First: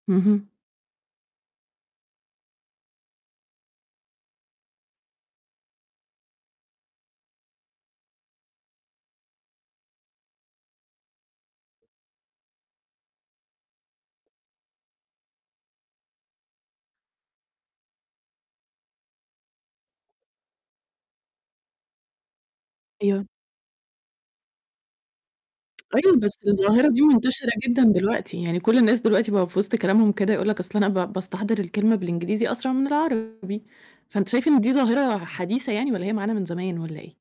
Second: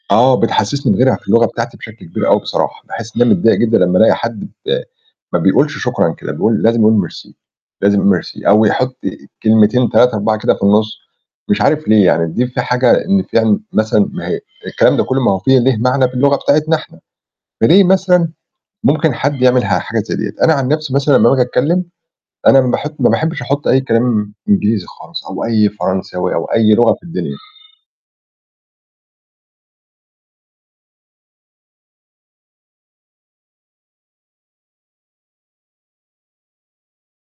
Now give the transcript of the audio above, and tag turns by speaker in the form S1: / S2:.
S1: آه،
S2: اهم.
S1: بتحسسني [unintelligible] في اللغة بتاعتي بشكل كبير أوي بصراحة، باحِسّ إن أنا متضايق جدًا لمّا ألاقي حد ب ما بيقولش شكرًا كده، بيقول لازم يقول ميرسي، لازم يقول ميرسي أو يحُطّ كلمتين 3 4 كده في النُّص، مش عارف ليه يعني، دي في حاجة إن فيها مثلًا ما هي الكلام ده كلّه ما في ليه معنى في اللغة بتاعتنا إحنا، فليه مثلًا ممكن حد يعمل ح حاجة زي ديّة؟ أنا عن نفسي مثلًا لمّا باجي أتكِّم أنا ما باحب ما
S2: أيوه.
S1: باحبش أحُطّ أي كلام إنجليزي خالص، أو أي
S2: أيوه،
S1: فرنساوي
S2: بس
S1: أو أي
S2: الظاهرة
S1: لغة
S2: دي
S1: في الدنيا.
S2: مُنتشرة جدًا دلوقتي، يعني كل الناس دلوقتي بقى في وسط كلامهم كده يقول لك أصلًا أنا با باستحضر الكلمة بالإنجليزي أسرع من العربي، فأنتِ شايفة إن دي ظاهرة حديثة يعني والّا هي معانا من زمان والّا إيه؟